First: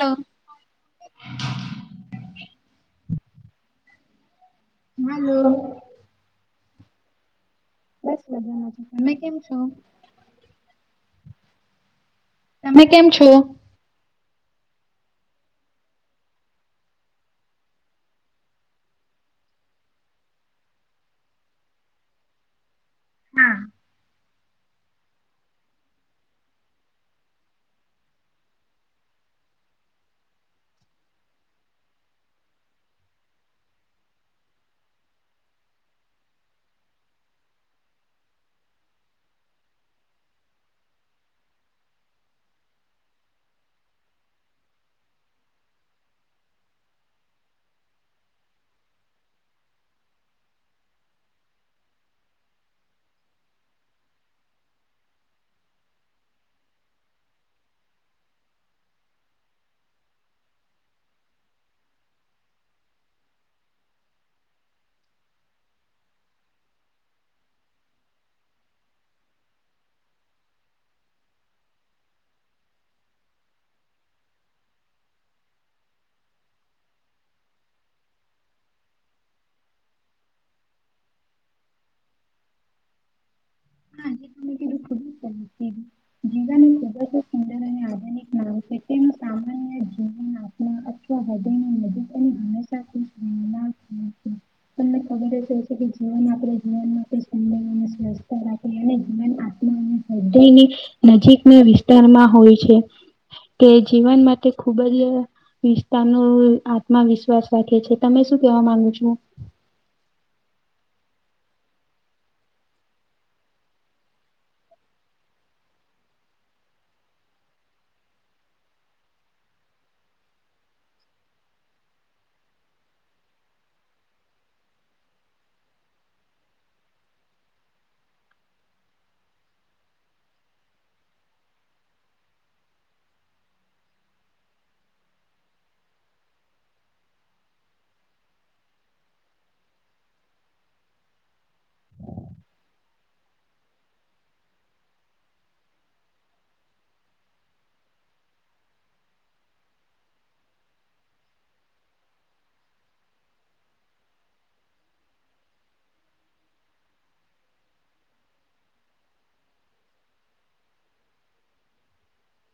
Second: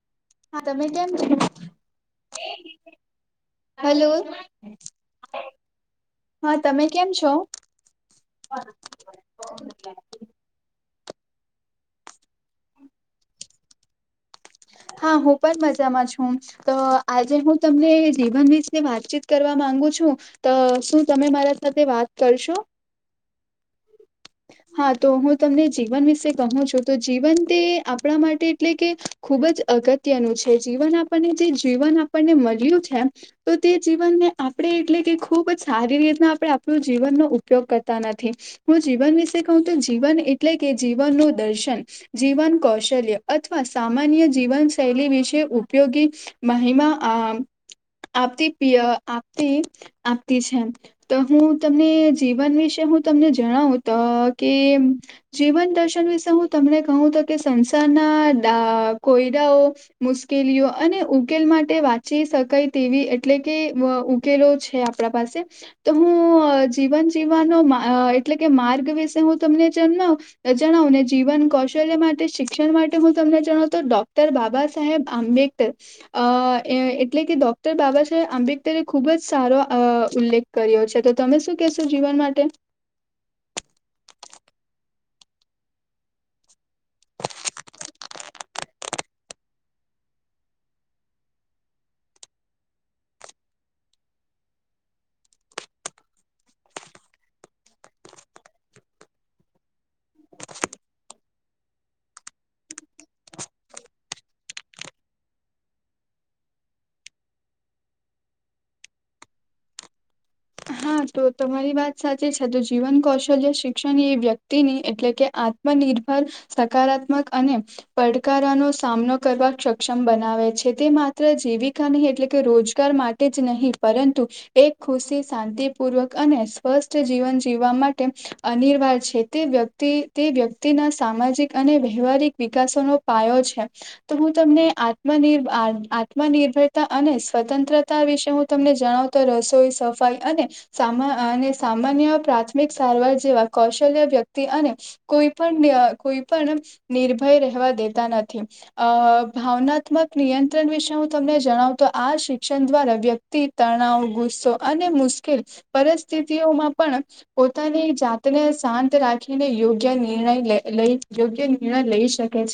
તો હા તમે કેમ છો હલો હાલો હા તમે કેમ છો બ સ બજામાં છું તમે કેમ છો તમે કેમ છો હા હું પણ મજામાં છું તો આજે હું તમને જીવન વિશે વાતચીત કરવા માંગુ છું તો શું તમે મારા સાથે વાત કરશો હા હા તો હું તમને જીવન વિશે કહું છું તો જીવન તે આપણા માટે એટલે કે ખૂબ જ અગત્યનું છે જીવન આપણને જે જીવન આપણને મળ્યું છે તો તે જીવનને આપણે એટલે કે ખુબ જ સારી રીતના આપણે આપણું જીવનનો ઉપ ઉપયોગ કરતા નથી હું જીવન વિશે કહું તો જીવન એટલે કે જીવનનું દર્શન જીવન કૌશલ્ય અથવા સામાન્ય જીવન શૈલી વિશે ઉપયોગી મહિમા આ આપતી પ આપતી આપતી છે તો હું તમને જીવન વિશે હું તમને જણાવું તો કે જીવન દર્શન વિશે હું તમને કહું તો કે સંસારના દા કોયડાઓ મુશ્કેલીઓ અને ઉકેલ માટે વાંચી શકાય તેવી એટલે કે ઉકેલો છે આપ આપડા પાસે તો હું જીવન જીવવાનો માં એટલે કે કે માર્ગ વિશે હું તમને જન્માવુ જણાવ ને જીવન કૌશલ્ય માટે શિક્ષણ માટે હું તમને જણાવ તો ડોક્ટર બાબા સાહેબ આંબેડકર અ એટલે કે ડોક્ટર બાબા સાહેબ આંબેડકરે ખુબ જ સારો અ ઉલ્લેખ કર્યો છે તો તમે શું કેશો જીવન માટે [unintelligible] ખુબજ સરસ કીધું જીવન ખુબજ સુંદર અને આધુનિક નામ છે તે સામાન્ય જીવન અથવા હૃદયને નજીક અને હંમેશા ખુશ રહેલા તમને ખબર જ હોય [unintelligible] એને જીવન આત્મા હૃદયની નજીકના વિસ્તારમાં હોય છે કે જીવન માટે ખૂબ જ વિસ્તાર ન આત્મવિશ્વાસ રાખે છે તમે શું કેવા માંગુ છો હા તો તમારી વાત સાચી છે તો જીવન કૌશલ્ય શિક્ષણ એ વ્યક્તિની એટલે કે આ માં નિર્ભર સકારાત્મક અને પડાકારનો સામનો કરવા ક્ષક્ષમ બનાવે છે તે માત્ર જીવિકા નહી એટલે કે રોજગાર માટે જ નહીં પરંતુ એક ખુશી શાંતિ પૂર્વક અને સ્વસ્થ જીવન જીવવા માટે અનિર્વાર છે તે વ્યક્તિ તે વ્યક્તિના સામાજિક અને વ્યવહારિક વિકાસોનો પાયો છે તો હું તમને આત્મનીર આ આત્મ આત્મનિર્ભરતા અને સ્વતંત્રતા વિશે હું તમને જણાવ તો રસોઈ સફાઈ અને સામા અને સામાન્ય પ્રાથમિક સારવાર જેવા કૌશલ્ય વ્યક્તિ અને કોઈ પણ કોઈ પણ નિર્ભય રહેવા દેતા નથી અ ભાવનાત્મક નિયંત્રણ વિશે હું તમને જણાવ તો આ શિક્ષણ દ્વારા વ્યક્તિ તણાવ ગુસ્સો અને મુશ્કેલ પરિસ્થિતિઓમાં પણ પોતાની જાતને શાંત રાખીને યોગ્ય નિર્ણય લઈ યોગ્ય નિર્ણય લઈ શકે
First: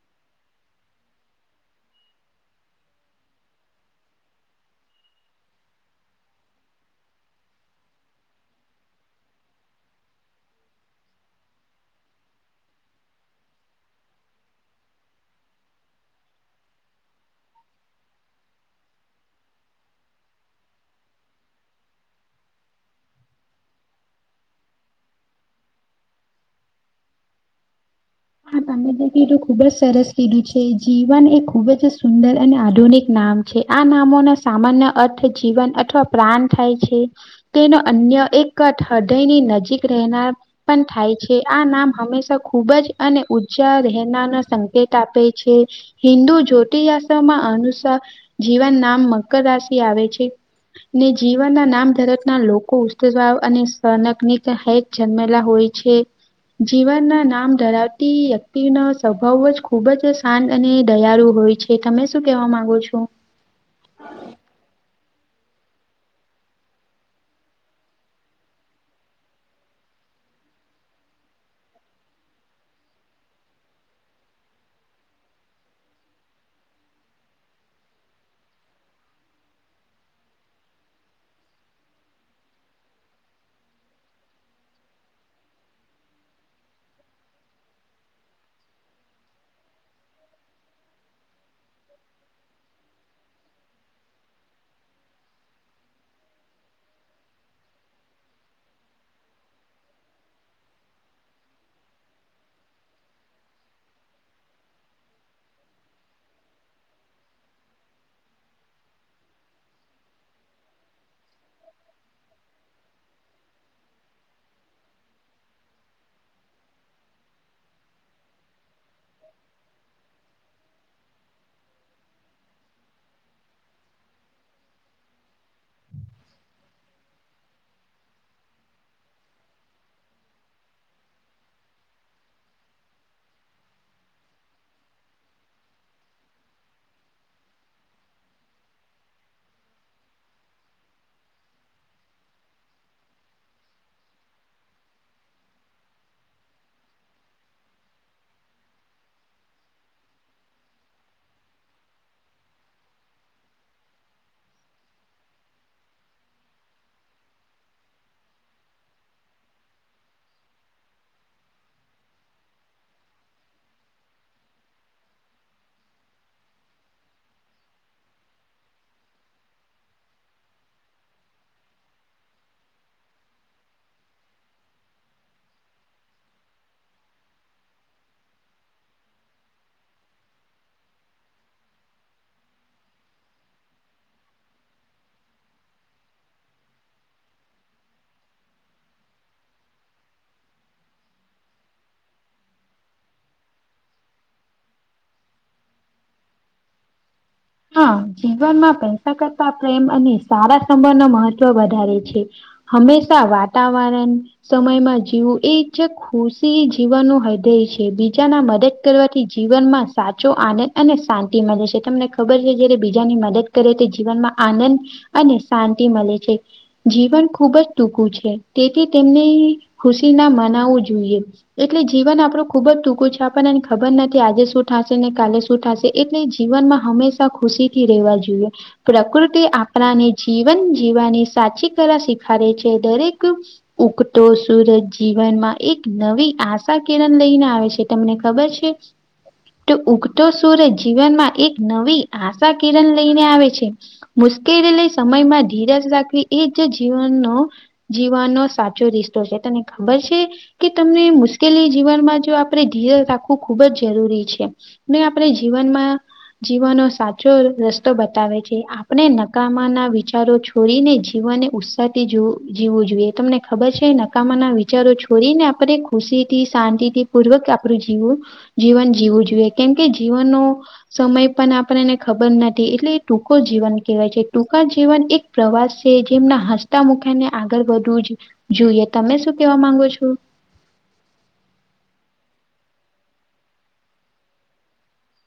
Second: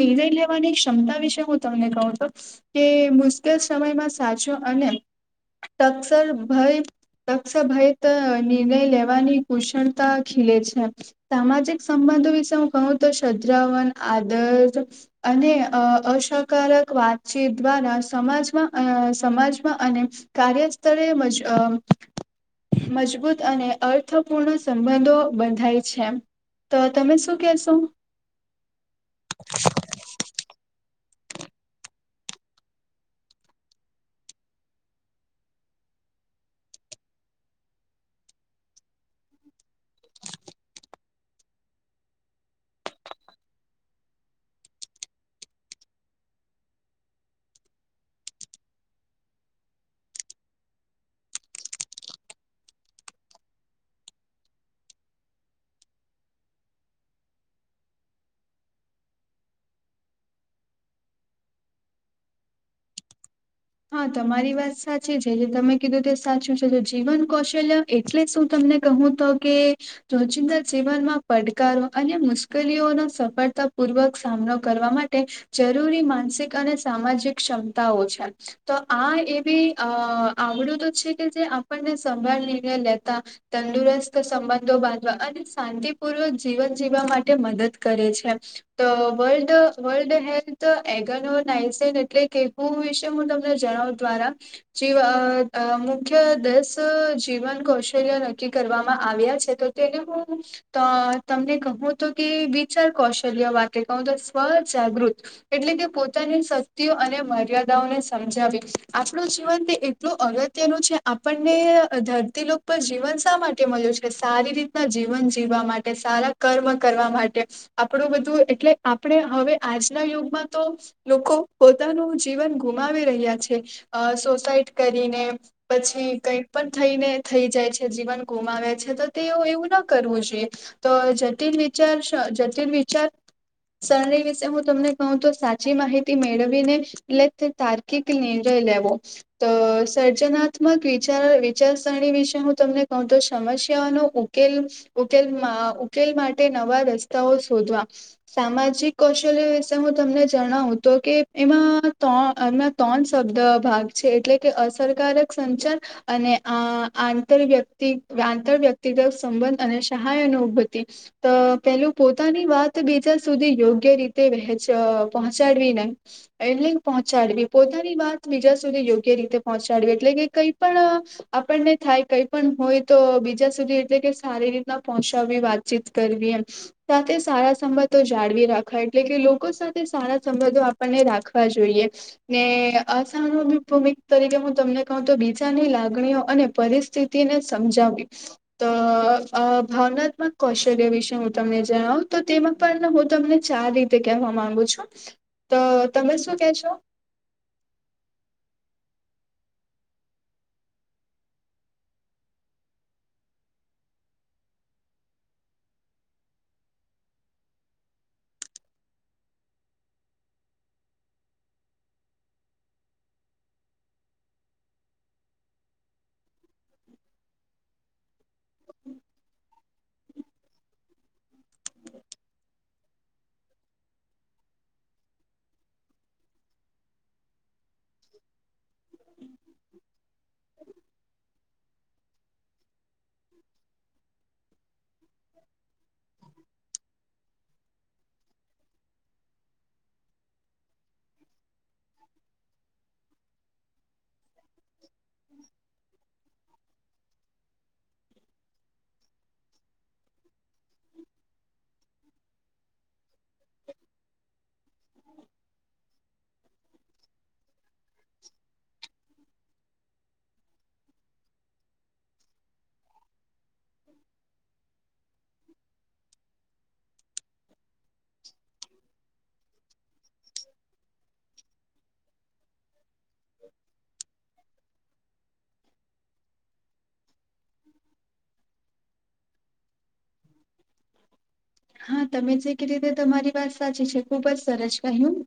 નિર્ણય લેવાની ક્ષમતા વિશે હું તમને કહું તો કે મુશ્કેલ સમયમાં સાચો અને ટક્ષર ભય ટક્ષભયત નિર્ણય લેવાની કુશળતા ખીલે છે સામાજિક સંબંધો વિશે હું કહું તો સાજરાવન આદર્શ અને અસકારક વાતચીત દ્વારા સમાજમાં અ સમાજમાં અને કાર્યસ્થળ મજ મજબૂત અને અર્થપૂર્ણ સંબંધો બંધાય છે તો તમે શું કેશો હા તમે જે કીધું ખુબ જ સરસ લીધું છે જીવન એ ખુબ જ સુંદર અને આધુનિક નામ જે આ નામોના સામાન્ય અર્થ જીવન અથવા પ્રાણ થાય છે તેનો અન્ય એક હૃદયની નજીક રહેનાર પણ થાય છે આ નામ હંમેશા ખુબ જ અને ઉર્જા રહેના ન સંકેત આપે છે હિન્દુ જ્યોતિસ્માં અનુસાર જીવન નામ મકર રાશિ આવે છે ને જીવનના નામ ધરક ના લોકો ઉ અને સનક હે જન્મેલા હોય છે જીવનના નામ ધરાવતા વ્યક્તિ ન સ્વભાવ જ ખુબ જ શાંત અને દયાળુ હોય છે તમે શું કેવા માંગો છો હા તમારી વાત સાચી છે જે તમે કીધું તે સાચું છે તો જીવન કૌશલ્ય એટલે શું તમને કહું તો કે રોજિંદા જીવનમાં પડકારો અને મુશ્કેલીઓનો સફળતા પૂર્વક સામનો કરવા માટે જરૂરી માનસિક અને સામાજિક ક્ષમતાઓ છે તો આ એવી અ આવડું તો છે કે જે આપણને સંભાળ નિર્ણય લેતા તંદુરસ્ત સંબંધો બાંધવા અને શાંતિપૂર્વક જીવન જીવવા માટે મદદ કરે છે તો વર્લ્ડ વર્લ્ડ હેલ્થ એગનોનાઇસન એટલે કેવું વિશે હું તમ જણ દ્વારા જી મુખ્ય દસ જીવન કૌશલ્યો નક્કી કરવામાં આવ્યા છે તો તેને હ તો તમને કહું તો કે વિચાર કૌશલ્ય વાક્ય કહું તો સ્વજાગૃત એટલે તે પોતાની શક્તિઓ અને મર્યાદાઓને સમજાવી આપણું જીવન એટલું અગત્યનું છે આપણને ધરતી ઉપ જીવન શા માટે મળ્યું છે સારી રીતના જીવન જીવવા માટે સારા કર્મ કરવા માટે આપણું બધું એટલે આપણે હવે આજના યુગમાં તો લોકો પોતાનું જીવન ગુમાવી રહ્યા છે અ સોસાઈટ કરીને પછી કંઈક પણ થઈને થઈ જાય છે જીવન ગુમાવે છે તો તેઓ એવું ના કરવું જોઈએ તો જટિલ વિચાર જટિલ વિચાર સરરી વિશે હું તમને કહું તો સાચી માહિતી મેળવી ને એટલે તારકિક લનીંજો લાવો તો સર્જનાત્મક વિચાર વિચારસરણી વિશે હું તમને કહઉ તો સમસ્યાનો ઉકેલ ઉકેલ ઉકેલ માટે નવા રસ્તાઓ શોધવા સામાજિક કૌશલ્ય વિશે હું તમને જણાવું તો કે એમાં ત્રણ એમના ત્રણ શબ્દ ભાગ છે એટલે કે અસરકારક સંચાર અને આ આંતર વ્યક્તિ આંતર વ્યક્તિગત સંબંધ અને સહાય ન ઉભતિ અ પેલું પોતાની વાત બીજા સુધી યોગ્ય રીતે વ પહોંચાડવી ને એલિંગહોં પહચાડવી પોતાની વાત બીજા સુધી યોગ્ય રીતે પહોંચાડવી એટલે કે કઈ પણ આપણને થાય કઈ પણ હોય તો બીજા સુધી એટલે કે સારી રીતના પહોંચાવી વાતચીત કરવી એમ સાથે સારા સંબંધો જાળવી રાખવા એટલે કે લોકો સાથે સારા સંબંધો આપણને રાખવા જોઈએ ને અસાણ ભૂમિક તરીકે હું તમને કહ તો બીજાની લાગણીઓ અને પરિસ્ સ્થિતિ ને સમજાવી તો ભાવનાત્મક કૌશલ્ય વિશે હું તમને જણાવું તો તેમાં પણ હું તમને ચાર રીતે કહેવા માંગુ છું તો તમે શું કે છો હા જીવનમાં પૈસા કરતા પ્રેમ અને સારા સંબંધ ન મહત્વ વધારે છે હમેશા વાતાવરણ સમયમાં જીવું એ છે ખુશી જીવવાનું હૃદેય છે બીજાના મદદ કરવાથી જીવન માં સાચો આનંદ અને શાંતિ મળે છે તમને ખબર છે જ્યારે બીજાની મદદ કરે તે જીવનમાં આનંદ અને શાંતિ મળે છે જીવન ખુબ જ ટૂંકું છે તેથી તેમને ખુશી ના માનાવો જોઈએ એટલે જીવન આપણું ખુબ જ ટૂંકું છે આપણનેને ખબર નથી આજે શું થાશે ને કાલે શું થાશે એટલે જીવનમાં હંમેશા ખુશી થી રહેવા જોઈએ પ્રકૃતિ આપણાને જીવન જીવવાની સાચી કલા શીખારે છે દરેક ઉગતો સુરજ જીવનમાં એક નવી આશા કિરણ લઈને આવે છે તમને ખબર છે તો ઉગતો સુૂર જીવનમાં એક નવી આશા કિરણ લઈને આવે છે મુશ્કેલીલી સમયમાં ધીરાજ રાખવી એ જ જીવનનો જીવાનનો સાચો રિસ્તો છે તને ખબર છે કે તમને મુશ્કેલી જીવનમાં જો આપણે ધીર રાખવું ખુબ જ જરૂરી છે આપણે જીવનમાં જીવનો. સાચો રસ્તો બતાવે છે. આપણે નકામા ના વિચારો છોડીને જીવનને ઉ જીવું જોઈએ તમને ખબર છે નકામા ના વિચારો છોડી ને આપે ખુશી થી શાંતિ થી પૂર્વક આપણું જીવ જીવન જીવું જોઈએ કેમકે જીવનનો સમય પણ આપને ખબર નથી એટલે એ ટૂંકો જીવન કહેવાય છે ટૂંકા જવન એક પ્રવાસ છે જેમના હસતા મુખ્યા ને આગળ વધવું જ જોુઈએ તમે શું કેવા માંગો છો હા તમે જે ક રીતે તમારી વાત સાચી છે ખુબ જ સરસ કહ્યું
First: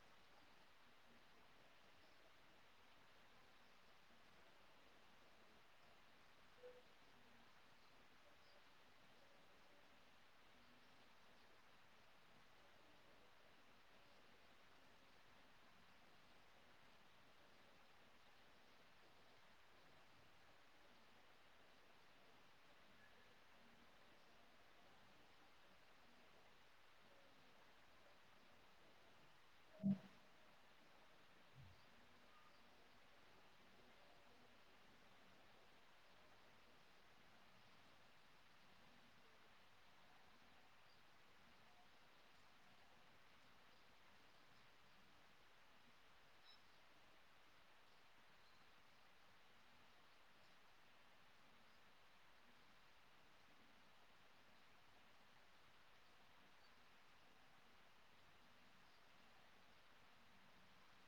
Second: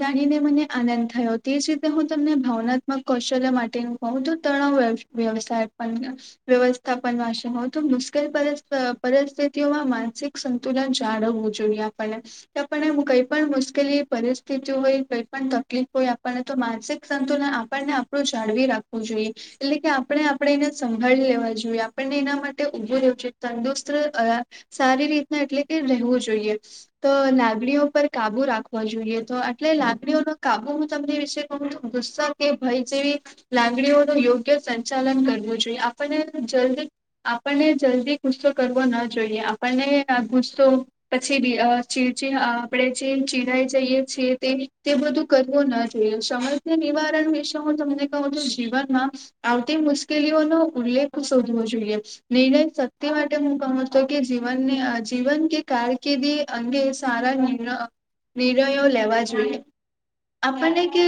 જાણીને મને આનંદ થયો તે જ રીતે હું તમને ભાવનાત્મક કૌશલ્ય માટેનું કહું તો તણાવ વ્યવસાય પણ વ્યવસ્થાપનશે હો તો મુશ્કેલ પરિસ્થિતિઓમાં માનસિક સંતુલન જાળવવું જોઈએ આપણને, કે આપણને કઈ પણ મુશ્કેલી પરિસ્થિતિ હોય કઈ પણ તકલીફ હોય આપણને તો માનસિક સંતુલન આપણને આપણું જાળવી રાખવું જોઈએ એટલે કે આપણે આપણે એને સંભાળી લેવા જોઈએ આપણને એના માટે ઉઊભું રહેવું જોઈએ તંદુસ્ત સારી રીતના એટલે કે રહેવું જોઈએ તો લાગણીઓ પર કાબુ રાખવા જોઈએ તો એટલે લાગણીઓનો કાબુ હું તમને વિશે બ દુસ્સ કે ભય જેવી લંગડીઓ ન યોગ્ય સંચાલન કરવું જોઈએ આપણને જલ્દી આપણને જલ્દી ગુસ્સો કરવો ના જોઈએ આપણને ગુસ્સો પછી ચીડચી આપણેે જે ચીડાઈ જઈએ છેીએ તે તે બધું કરવો ના જોઈએ સમજને નિવારણ વિશે હું તમને કહું છું જીવનમાં આવતી મુશ્કેલીઓ નો ઉલ્લેખ શોધવો જોઈએ નિર્ણય શક્તિ માટે હું કહું છું કે જીવનને જીવન કે કારકિર્દી અંગે સારાણ નિર્ણયો લેવા જોઈએ આપણને કે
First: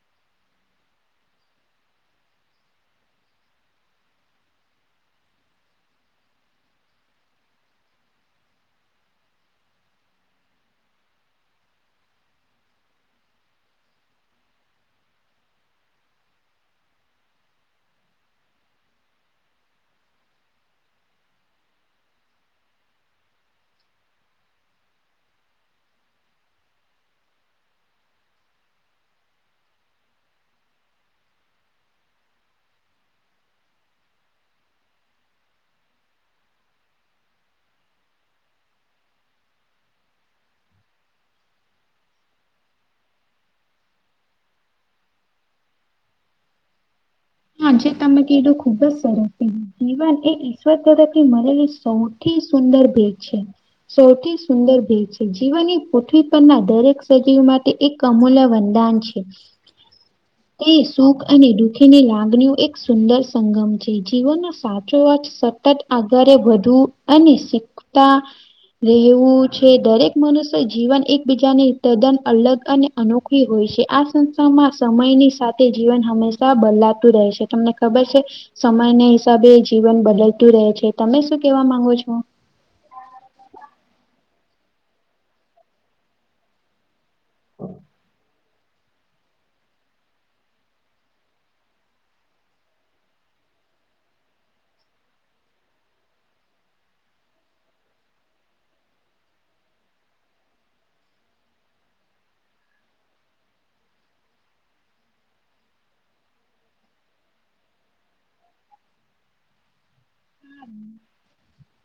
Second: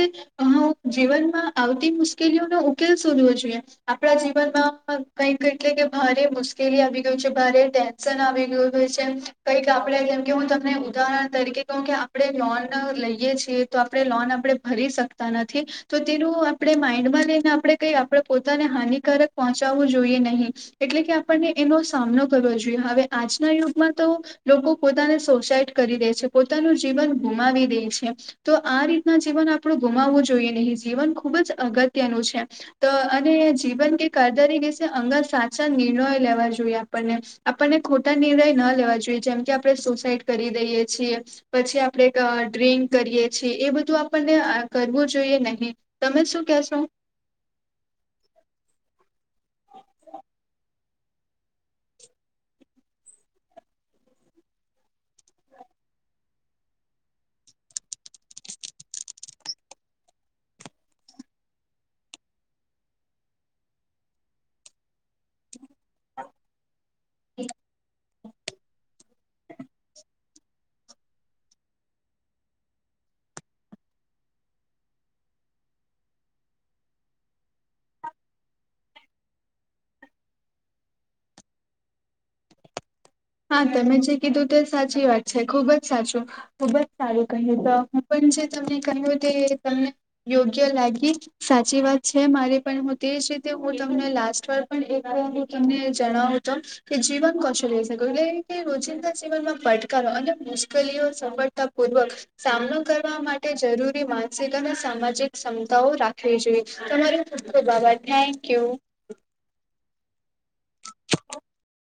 જીવનમાં આવતી મુશ્કેલીઓ નો ઉકેલ શોધવો જોઈએ આપણા જીવનમાં કઈક એટલે કે ભારે મુશ્કેલી આવી ગયું છે ભારે ટેન્શન આવી ગયું ય છે કઈક આપે જેમકે હું તમને ઉદાહરણ તરીકે કહ કે આપણે લોન લઈયએ છીએ તો આપણે લોન આપણે ભરી શકતા નથી તો તેનું આપણે માઈન્ડમાં લઈને આપણે કઈ આપણે પોતાને હાનિકારક પહોંચાવું જોઈએ નહીિ એટલે કે આપણને એનો સામનો કરવો જોઈએ હવે આજ ના યુગમાં તો લોકો પોતાને સોસાઈડ કરી દે છે પોતાનું જીવન ગુમાવી દે છે તો આ રીતના જીવન આપણું ગુમાવવું જોઈએ નહીં જીવન ખુબ જ અગત્યનું છે તો અને જીવન કે કરદારી કે છે અંગર સાચા નિર્ણયો લેવા જોઈએ આપણને આપણને ખોટ નિર્ણય ન લેવા જોઈએ જેમ કે આપણે સુસાઈડ કરી દઈએ છીએ પછી આપણે ડ્રિંક કરીએ છીએ એ બધું આપણને કરવું જોઈએ નહીિ તમે શું કેશો હા જે તમે કીધું ખુબ જ સરસ છે જીવન એ ઈશ્વર તરફથી મળેલી સો સુંદર ભેગ છે સૌથી સુંદર ભેદ છે જીવનની પૃથ્વી પરના દરેક સજીવ માટે. એક કમોલા વંદાન છે તે સુખ અને દુખીને લાંબ. એક સુંદર સંગમ છે જીવનનો સાચો વા. સતત આગળ વધુ અને શીખતા. રહેવું છે દરેક મનુષ્ય જીવન એકબીજાને તદ્દન અલગ અને. અનોખી હોય છે આ સંસ્થામાં સમયની સાથે જીવન હંમેશા બદલા. રહે છે તમને ખબર છે. સમય ના હિસાબે જીવન બદલતું રહે છે તમે શું કેવા માંગો છો. હા તમે જે કીધું તે સાચી વાત છે ખુબ જ સાચું. ખુબ જ સારું કહ્યું તો હું પણ જે તમને કહ્યું તે તમને. યોગ્ય લાગી સાચી વાત છે મારે પણ હું તેજ રીતે હું તમને લાસ્ટ વાર. પણ એક વાર હું તમને જણાવું તો કે જીવન કશો લે શ. ઘણી રીતે રોજિંદા જીવનમાં પડકારો અને મુશ્કેલીઓ સફળતા પૂર્વક. સામનો કરવા માટે જરૂરી માનસિક અને સામાજિક ક્ષમતાઓ રાખવી જોઈએ તમારે. ઓકે બાબા થેન્ક યુ.